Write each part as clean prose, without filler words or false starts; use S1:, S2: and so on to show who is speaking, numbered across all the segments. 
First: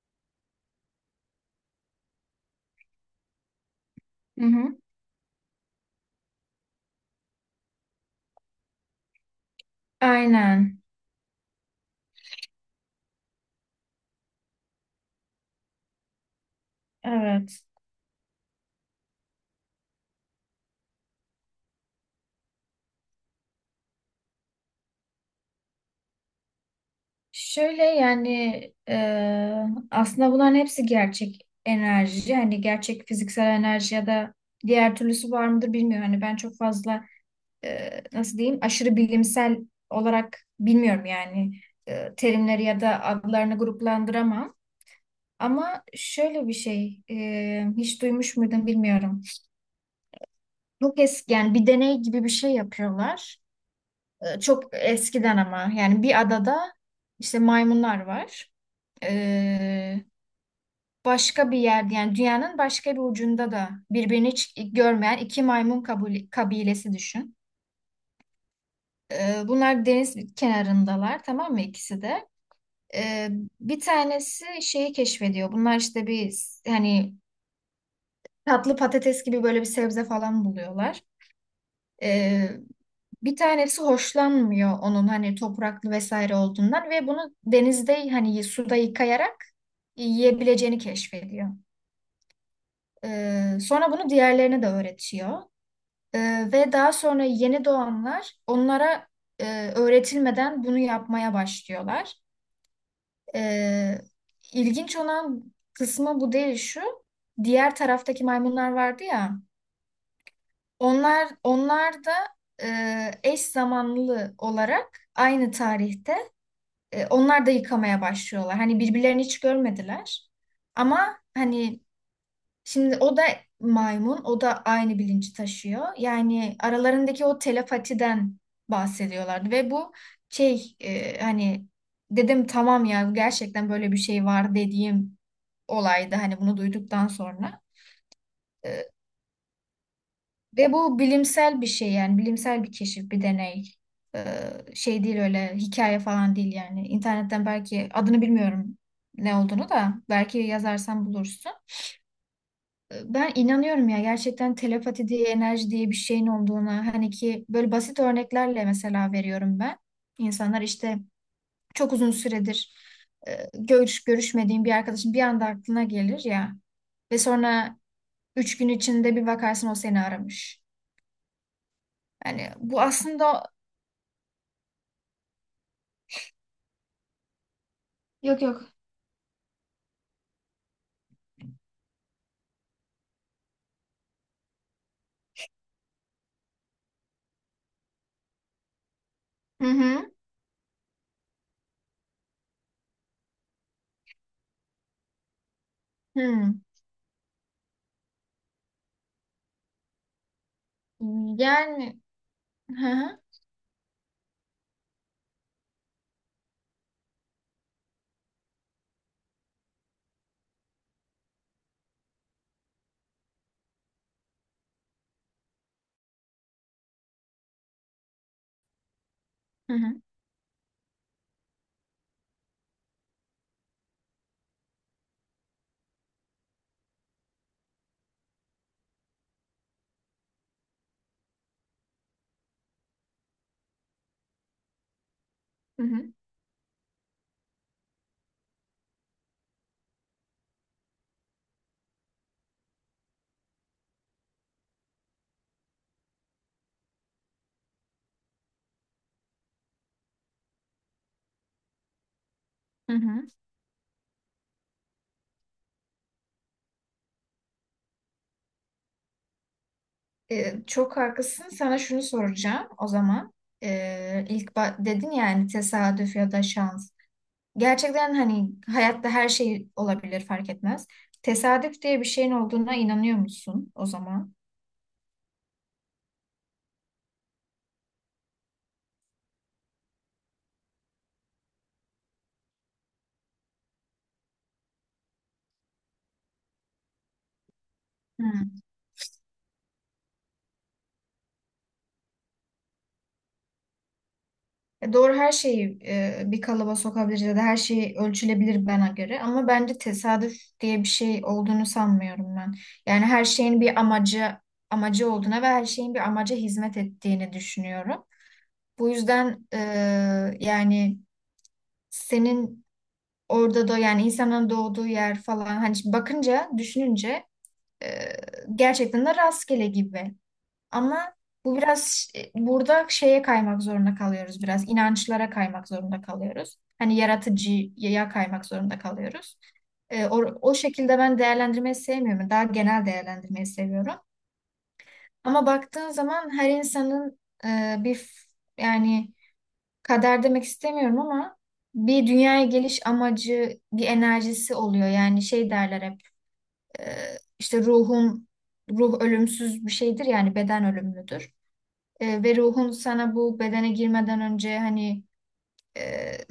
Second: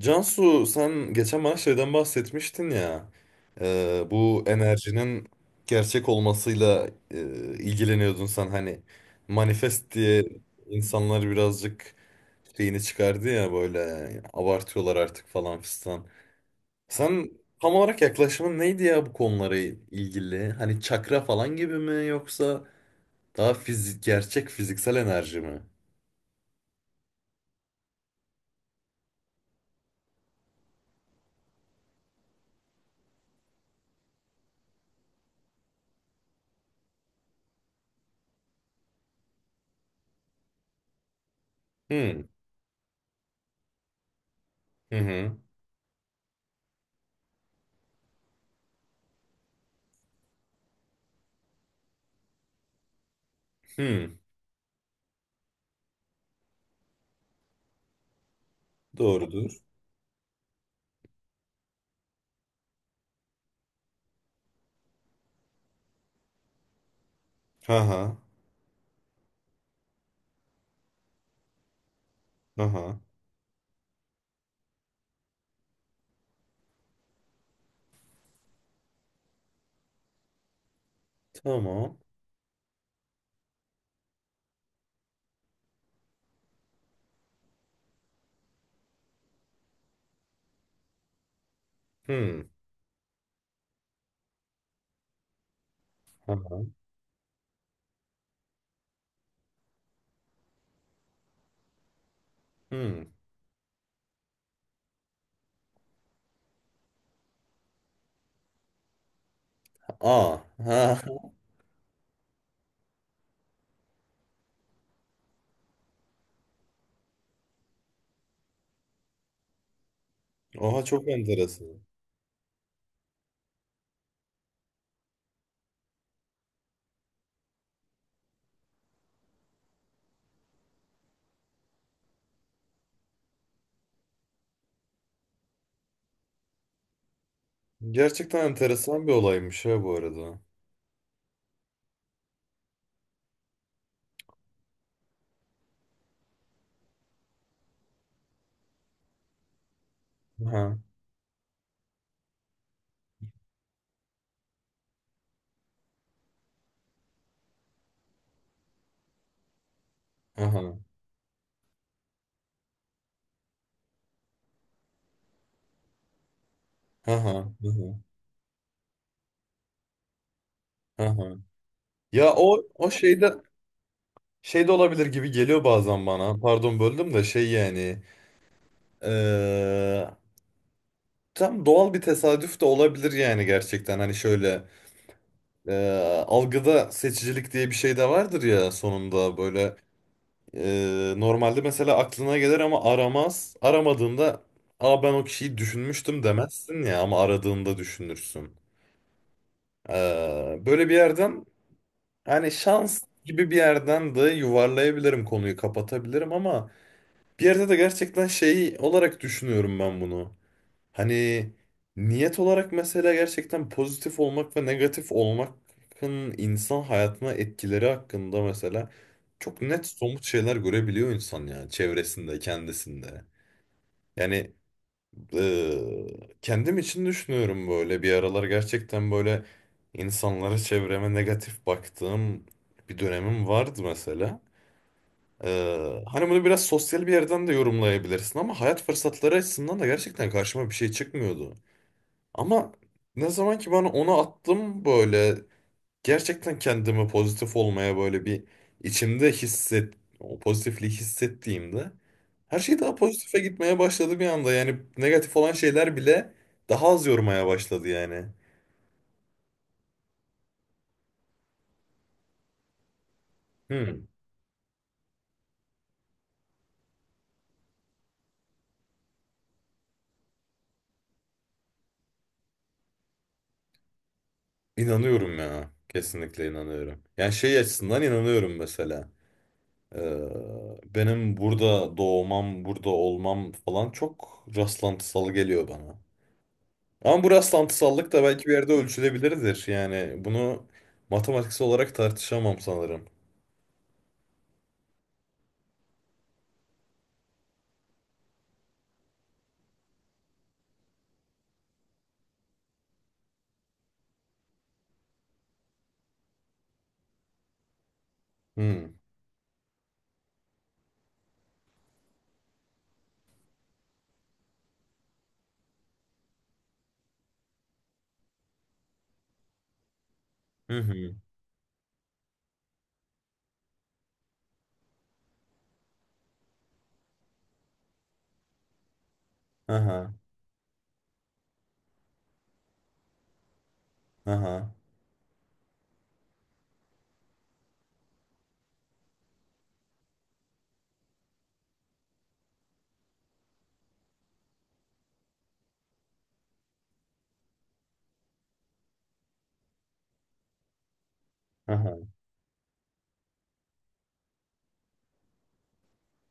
S1: Cansu sen geçen bana şeyden bahsetmiştin ya bu
S2: Hı hı.
S1: enerjinin gerçek olmasıyla ilgileniyordun sen hani manifest diye
S2: Aynen.
S1: insanlar birazcık şeyini çıkardı ya böyle abartıyorlar artık falan fistan. Sen
S2: Evet.
S1: tam olarak yaklaşımın neydi ya bu konulara ilgili? Hani çakra falan gibi mi yoksa daha fizik gerçek fiziksel enerji mi?
S2: Şöyle yani e, aslında bunların hepsi gerçek enerji. Hani gerçek fiziksel enerji ya da diğer türlüsü var mıdır bilmiyorum. Hani ben çok fazla nasıl diyeyim aşırı bilimsel olarak bilmiyorum yani
S1: Hmm.
S2: terimleri ya da adlarını gruplandıramam.
S1: Hı hı.
S2: Ama şöyle bir şey hiç duymuş muydun bilmiyorum. Çok eski yani bir deney gibi bir şey yapıyorlar.
S1: Hmm.
S2: Çok eskiden ama yani bir adada işte maymunlar var.
S1: Doğrudur.
S2: Ee, Başka bir yerde yani dünyanın başka bir ucunda da birbirini hiç görmeyen iki maymun kabilesi düşün.
S1: Aha. Aha.
S2: Bunlar deniz kenarındalar, tamam mı, ikisi de. Ee, Bir tanesi şeyi keşfediyor. Bunlar işte bir hani tatlı patates gibi böyle bir sebze falan buluyorlar.
S1: Tamam.
S2: Bir tanesi hoşlanmıyor onun hani topraklı vesaire olduğundan ve bunu denizde hani suda yıkayarak yiyebileceğini keşfediyor.
S1: Hmm.
S2: Sonra bunu diğerlerine de öğretiyor.
S1: Aha.
S2: Ve daha sonra yeni doğanlar onlara öğretilmeden bunu yapmaya başlıyorlar.
S1: Hmm.
S2: Ee, ilginç olan kısmı bu değil, şu. Diğer taraftaki maymunlar vardı ya.
S1: Aa. Ha.
S2: Onlar da eş zamanlı olarak aynı tarihte, onlar da yıkamaya başlıyorlar. Hani birbirlerini hiç görmediler.
S1: Oha, çok
S2: Ama
S1: enteresan.
S2: hani şimdi o da maymun, o da aynı bilinci taşıyor. Yani aralarındaki o telepatiden bahsediyorlardı ve bu hani dedim tamam ya, gerçekten böyle bir şey var dediğim olaydı hani bunu duyduktan sonra.
S1: Gerçekten enteresan bir olaymış ha bu arada.
S2: Ve bu bilimsel bir şey, yani bilimsel bir keşif, bir deney. Ee, Şey değil, öyle hikaye falan değil yani. İnternetten, belki adını bilmiyorum ne olduğunu da, belki
S1: Aha.
S2: yazarsan bulursun. Ben inanıyorum ya, gerçekten telepati diye, enerji diye bir şeyin olduğuna. Hani ki böyle basit örneklerle mesela veriyorum ben. İnsanlar
S1: Aha.
S2: işte çok uzun süredir görüşmediğin bir arkadaşın bir anda aklına gelir ya ve
S1: Aha.
S2: sonra
S1: Aha.
S2: üç gün içinde bir bakarsın o seni aramış.
S1: Aha. Ya
S2: Yani
S1: o
S2: bu
S1: o şeyde
S2: aslında.
S1: şeyde olabilir gibi geliyor bazen bana. Pardon, böldüm de şey yani.
S2: Yok, yok.
S1: eee, Tam doğal bir tesadüf de olabilir yani gerçekten. Hani şöyle algıda seçicilik diye bir şey de vardır ya sonunda
S2: Hı
S1: böyle.
S2: hı.
S1: Normalde mesela aklına gelir ama aramaz. Aramadığında, aa, ben o kişiyi düşünmüştüm
S2: Hı.
S1: demezsin ya, ama aradığında düşünürsün. Böyle bir yerden,
S2: Yani,
S1: hani
S2: hı
S1: şans
S2: hı.
S1: gibi bir yerden de yuvarlayabilirim, konuyu kapatabilirim ama bir yerde de gerçekten şey olarak düşünüyorum ben bunu. Hani niyet olarak mesela gerçekten pozitif olmak ve negatif olmakın insan hayatına etkileri hakkında mesela çok
S2: Hı
S1: net
S2: hı.
S1: somut şeyler görebiliyor insan ya, çevresinde, kendisinde. Yani eee, kendim için düşünüyorum, böyle bir aralar gerçekten böyle insanlara, çevreme negatif baktığım bir dönemim vardı mesela.
S2: Hı hı.
S1: Hani bunu biraz sosyal bir yerden de yorumlayabilirsin ama hayat fırsatları açısından da gerçekten karşıma bir şey çıkmıyordu. Ama ne zaman ki bana onu attım böyle, gerçekten kendimi pozitif olmaya böyle bir içimde o pozitifliği hissettiğimde her şey
S2: Hı
S1: daha
S2: hı.
S1: pozitife gitmeye başladı bir anda. Yani negatif olan şeyler bile daha az yormaya başladı yani.
S2: Çok haklısın. Sana şunu soracağım o zaman.
S1: Hmm.
S2: Dedin yani tesadüf ya da şans. Gerçekten hani hayatta her şey olabilir, fark etmez. Tesadüf diye bir şeyin olduğuna inanıyor musun o zaman?
S1: İnanıyorum ya. Kesinlikle inanıyorum. Yani şey açısından inanıyorum mesela. Ee, Benim burada doğmam, burada olmam falan çok rastlantısal geliyor bana. Ama bu rastlantısallık da belki bir
S2: Hı.
S1: yerde ölçülebilirdir. Yani bunu matematiksel olarak tartışamam sanırım.
S2: Doğru, her şeyi bir kalıba sokabiliriz ya da her şey ölçülebilir bana göre, ama bence tesadüf diye bir şey olduğunu sanmıyorum ben. Yani her şeyin bir amacı olduğuna ve her şeyin bir amaca hizmet ettiğini düşünüyorum. Bu
S1: Hmm.
S2: yüzden yani senin orada da yani insanın doğduğu yer falan, hani bakınca düşününce e, gerçekten de rastgele gibi.
S1: Hı
S2: Ama
S1: hı.
S2: bu biraz burada şeye kaymak zorunda kalıyoruz biraz. İnançlara kaymak zorunda kalıyoruz. Hani yaratıcıya kaymak zorunda kalıyoruz.
S1: Aha.
S2: O şekilde ben değerlendirmeyi sevmiyorum. Daha genel değerlendirmeyi seviyorum.
S1: Aha.
S2: Ama baktığın zaman her insanın e, bir f- yani kader demek istemiyorum ama bir dünyaya geliş amacı, bir enerjisi oluyor. Yani şey derler hep, e, işte ruh ölümsüz bir şeydir yani, beden ölümlüdür.
S1: Aha.
S2: Ve ruhun sana bu bedene girmeden önce hani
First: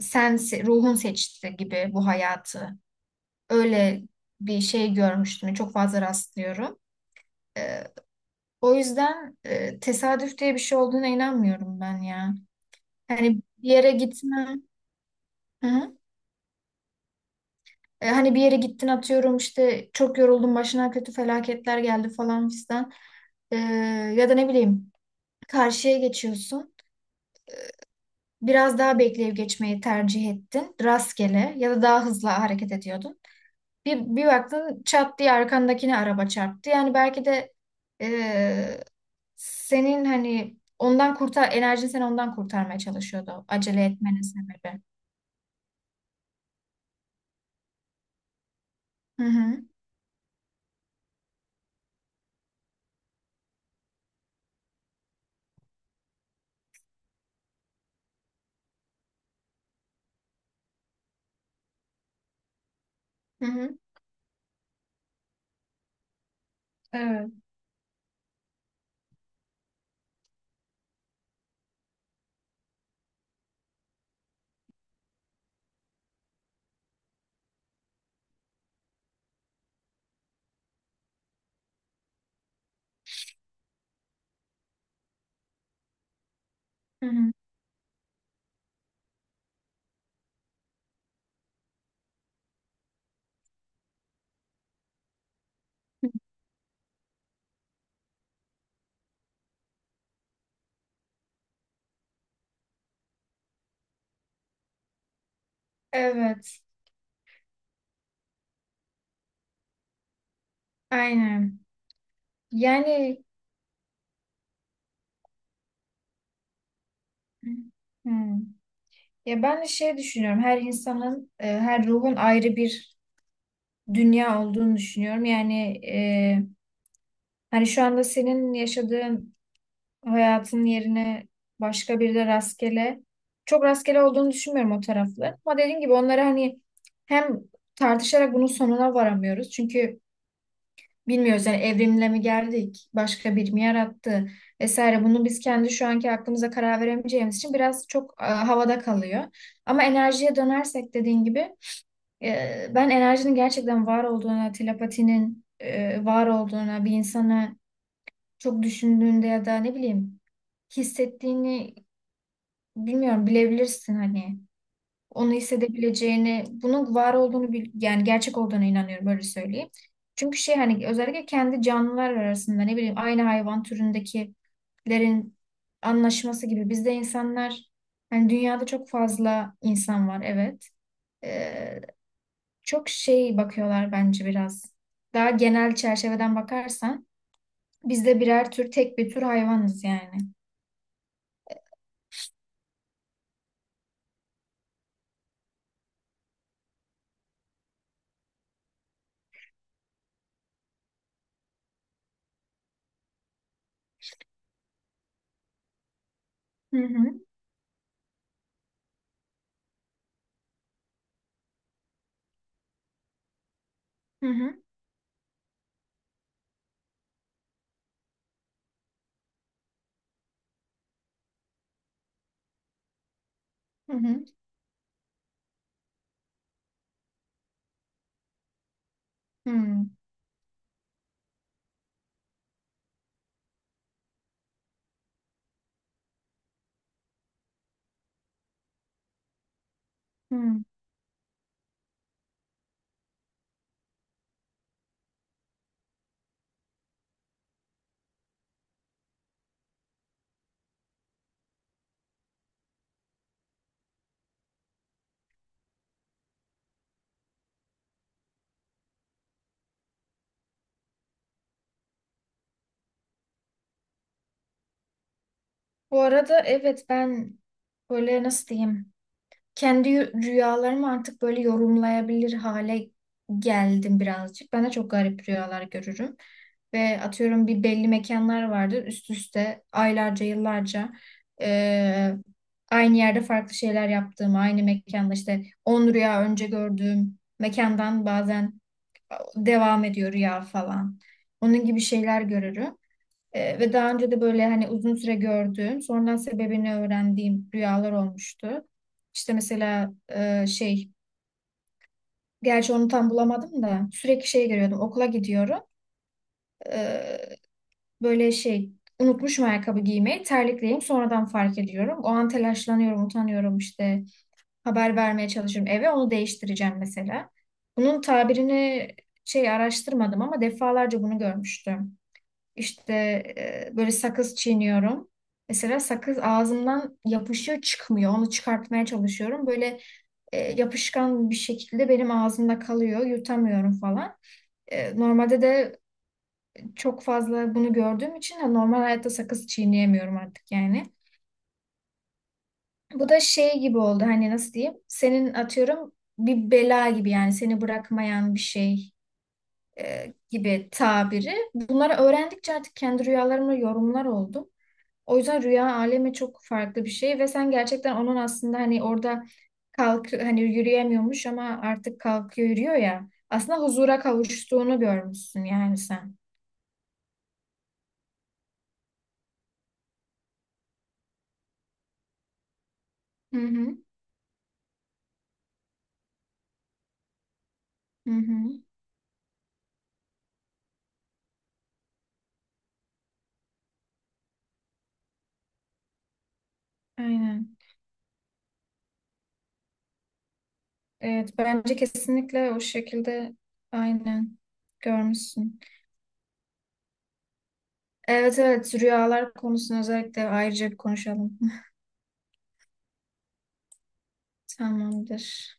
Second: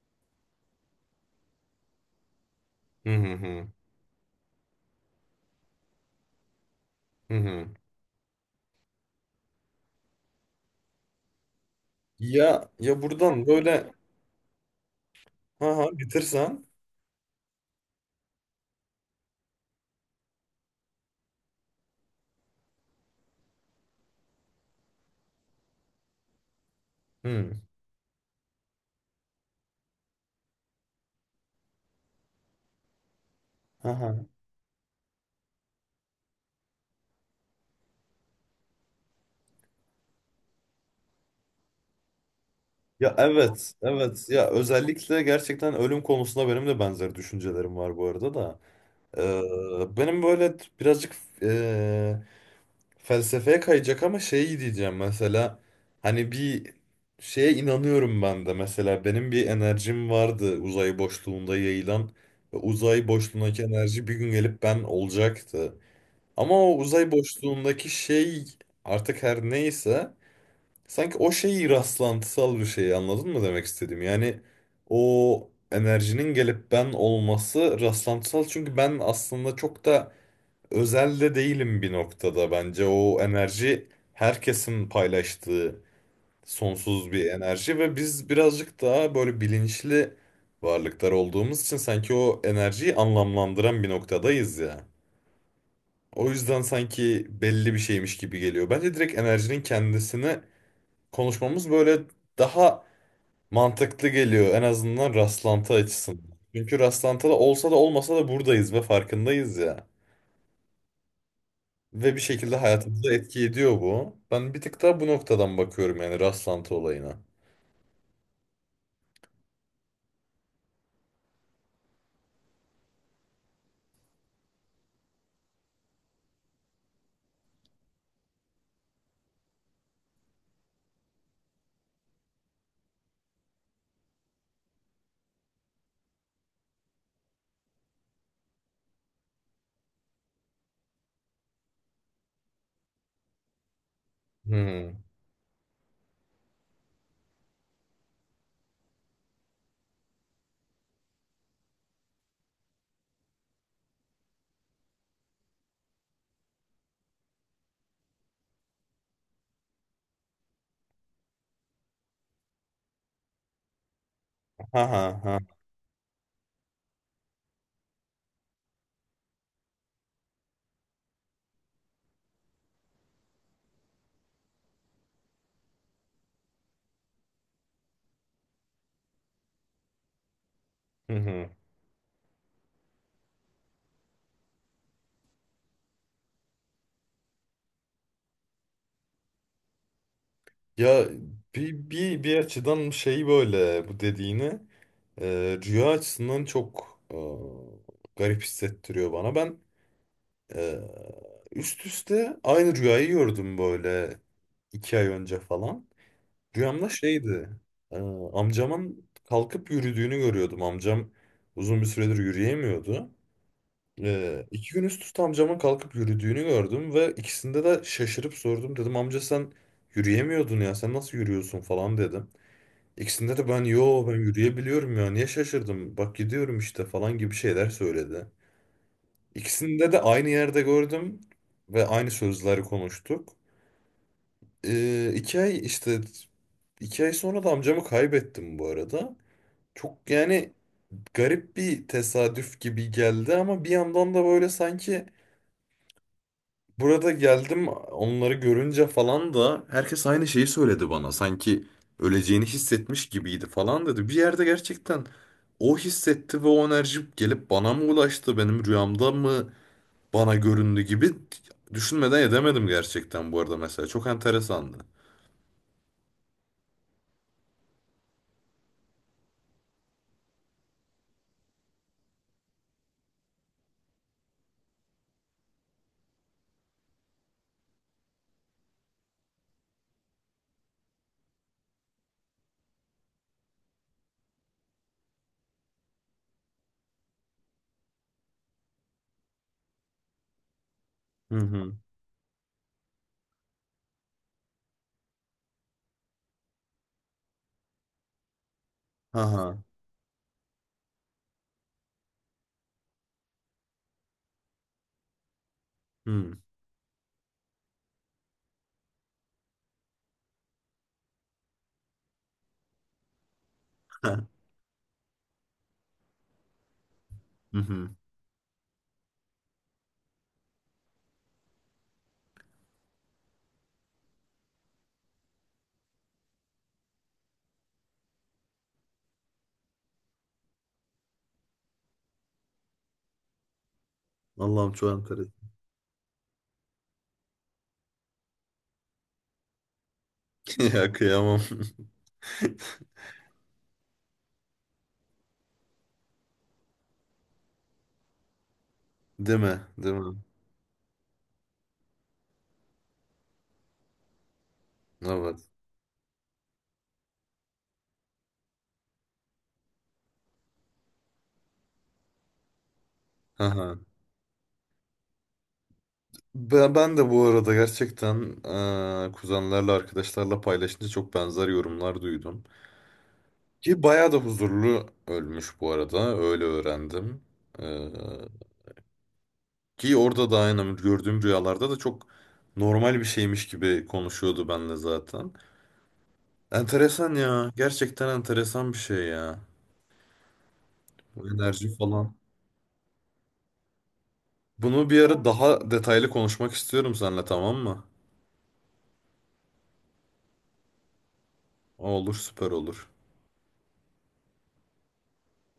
S2: ruhun seçti gibi bu hayatı.
S1: Hı hı hı.
S2: Öyle bir şey görmüştüm. Çok fazla rastlıyorum.
S1: Hı hı.
S2: E, O yüzden tesadüf diye bir şey olduğuna inanmıyorum ben ya.
S1: Ya ya,
S2: Hani
S1: buradan
S2: bir
S1: böyle
S2: yere gitme. Hı
S1: aha
S2: hı.
S1: bitirsen.
S2: Hani bir yere gittin, atıyorum işte çok yoruldun, başına kötü felaketler geldi falan fistan. E, Ya da ne bileyim, karşıya geçiyorsun.
S1: Hı.
S2: Biraz daha bekleyip geçmeyi tercih ettin. Rastgele ya da daha hızlı hareket ediyordun. Bir,
S1: Aha.
S2: bir baktın çat diye arkandakine araba çarptı. Yani belki de e, senin hani enerjin seni ondan kurtarmaya
S1: Ya
S2: çalışıyordu.
S1: evet,
S2: Acele etmenin
S1: evet. Ya
S2: sebebi.
S1: özellikle gerçekten ölüm konusunda benim de benzer düşüncelerim var bu arada da.
S2: Hı hı.
S1: Benim böyle birazcık felsefeye kayacak ama şey diyeceğim mesela, hani bir şeye inanıyorum ben de mesela, benim bir enerjim vardı uzay boşluğunda yayılan ve uzay
S2: Hı
S1: boşluğundaki
S2: hı.
S1: enerji bir gün gelip ben olacaktı. Ama o uzay
S2: Evet.
S1: boşluğundaki şey artık her neyse, sanki o şey rastlantısal bir şey, anladın mı demek istedim. Yani o enerjinin gelip ben olması rastlantısal, çünkü ben aslında çok da özelde değilim bir noktada bence. O enerji herkesin paylaştığı
S2: Hı
S1: sonsuz bir
S2: hı.
S1: enerji ve biz birazcık daha böyle bilinçli varlıklar olduğumuz için sanki o enerjiyi anlamlandıran bir noktadayız ya. O yüzden sanki belli bir şeymiş gibi geliyor. Bence direkt enerjinin kendisini konuşmamız böyle daha mantıklı geliyor, en azından rastlantı açısından.
S2: Evet,
S1: Çünkü rastlantıda olsa da olmasa da buradayız ve farkındayız ya.
S2: aynen.
S1: Ve bir şekilde hayatımıza
S2: Yani,
S1: etki ediyor bu. Ben bir tık daha bu noktadan bakıyorum yani rastlantı olayına.
S2: hmm. Ya ben de şey düşünüyorum. Her insanın, her ruhun ayrı bir dünya olduğunu düşünüyorum. Yani e, hani şu anda senin yaşadığın hayatın yerine başka bir de rastgele. Çok rastgele olduğunu düşünmüyorum o taraflı. Ama dediğim gibi onları hani hem tartışarak bunun sonuna varamıyoruz. Çünkü bilmiyoruz yani, evrimle mi geldik, başka bir mi yarattı
S1: Hmm.
S2: vesaire. Bunu biz kendi şu anki aklımıza karar veremeyeceğimiz için biraz çok havada kalıyor. Ama enerjiye dönersek dediğin gibi, ben enerjinin gerçekten var olduğuna, telepatinin var olduğuna, bir insana çok düşündüğünde ya da ne bileyim hissettiğini bilmiyorum, bilebilirsin hani.
S1: Ha ha
S2: Onu
S1: ha.
S2: hissedebileceğini, bunun var olduğunu yani gerçek olduğuna inanıyorum, böyle söyleyeyim. Çünkü şey, hani özellikle kendi canlılar arasında ne bileyim aynı hayvan türündekilerin anlaşması gibi bizde insanlar hani dünyada çok fazla insan var, evet.
S1: Hı hı.
S2: Ee, Çok şey bakıyorlar bence biraz. Daha genel çerçeveden bakarsan biz de birer tür, tek bir tür hayvanız yani.
S1: Ya bir açıdan şey böyle bu dediğini rüya açısından çok garip hissettiriyor bana. Ben e, üst üste aynı rüyayı gördüm böyle 2 ay önce falan.
S2: Hı
S1: Rüyamda
S2: hı,
S1: şeydi, e, amcamın kalkıp yürüdüğünü görüyordum. Amcam uzun bir süredir yürüyemiyordu.
S2: hı hı,
S1: 2 gün üst üste amcamın kalkıp yürüdüğünü gördüm ve ikisinde de şaşırıp sordum. Dedim amca sen yürüyemiyordun ya, sen nasıl yürüyorsun falan dedim. İkisinde de ben
S2: hı
S1: yo ben
S2: hı,
S1: yürüyebiliyorum ya niye şaşırdım bak gidiyorum işte falan gibi şeyler söyledi.
S2: hı,
S1: İkisinde de aynı yerde gördüm ve aynı sözleri konuştuk. 2 ay işte, 2 ay sonra da amcamı kaybettim bu arada. Çok yani
S2: hı.
S1: garip bir tesadüf gibi geldi ama bir yandan da böyle sanki. Burada geldim onları görünce falan da herkes aynı şeyi söyledi bana. Sanki öleceğini hissetmiş gibiydi falan dedi. Bir yerde gerçekten o hissetti ve o enerji gelip bana mı ulaştı, benim rüyamda mı bana göründü gibi düşünmeden edemedim gerçekten bu arada mesela. Çok enteresandı.
S2: Bu arada evet, ben böyle nasıl diyeyim, kendi rüyalarımı artık böyle yorumlayabilir hale geldim birazcık. Ben de çok garip rüyalar görürüm. Ve atıyorum bir belli mekanlar vardır üst üste aylarca yıllarca, eee, aynı yerde farklı şeyler yaptığım, aynı mekanda işte 10 rüya önce gördüğüm mekandan bazen devam ediyor rüya falan.
S1: Hı
S2: Onun
S1: hı.
S2: gibi şeyler görürüm. Ve daha önce de böyle hani uzun süre gördüğüm, sonradan sebebini öğrendiğim rüyalar olmuştu.
S1: Ha
S2: İşte
S1: ha.
S2: mesela şey, gerçi onu tam bulamadım da sürekli şey görüyordum. Okula gidiyorum.
S1: Hı.
S2: Ee, Böyle şey, unutmuşum ayakkabı giymeyi, terlikleyeyim sonradan fark ediyorum. O an telaşlanıyorum, utanıyorum işte.
S1: Ha.
S2: Haber vermeye çalışıyorum eve, onu değiştireceğim mesela.
S1: Hı hı.
S2: Bunun tabirini şey araştırmadım ama defalarca bunu görmüştüm. İşte böyle sakız çiğniyorum. Mesela sakız ağzımdan yapışıyor çıkmıyor. Onu çıkartmaya çalışıyorum. Böyle yapışkan bir şekilde benim ağzımda kalıyor. Yutamıyorum falan.
S1: Allah'ım çok
S2: Normalde
S1: enteresan.
S2: de çok fazla bunu gördüğüm için de normal hayatta sakız çiğneyemiyorum artık yani.
S1: Ya kıyamam.
S2: Bu da şey gibi oldu, hani nasıl diyeyim? Senin atıyorum bir bela gibi yani, seni bırakmayan bir şey
S1: Değil mi? Değil mi?
S2: gibi tabiri. Bunları öğrendikçe artık kendi rüyalarımla yorumlar oldum. O
S1: Evet.
S2: yüzden rüya alemi çok farklı bir şey ve sen gerçekten onun aslında hani orada kalk hani yürüyemiyormuş ama artık kalkıyor, yürüyor ya. Aslında
S1: Ha.
S2: huzura kavuştuğunu görmüşsün yani sen.
S1: Ben de bu arada gerçekten kuzenlerle arkadaşlarla paylaşınca çok benzer yorumlar duydum.
S2: Hı hı.
S1: Ki bayağı da huzurlu ölmüş bu arada, öyle öğrendim. Eee,
S2: Hı hı.
S1: Ki orada da aynı gördüğüm rüyalarda da çok normal bir şeymiş gibi konuşuyordu benle zaten. Enteresan ya,
S2: Aynen.
S1: gerçekten enteresan bir şey ya. Bu
S2: Evet,
S1: enerji
S2: bence
S1: falan.
S2: kesinlikle o şekilde aynen
S1: Bunu bir ara
S2: görmüşsün.
S1: daha detaylı konuşmak istiyorum seninle, tamam mı?
S2: Evet, evet, rüyalar konusunu özellikle ayrıca bir konuşalım.
S1: Olur, süper olur.
S2: Tamamdır.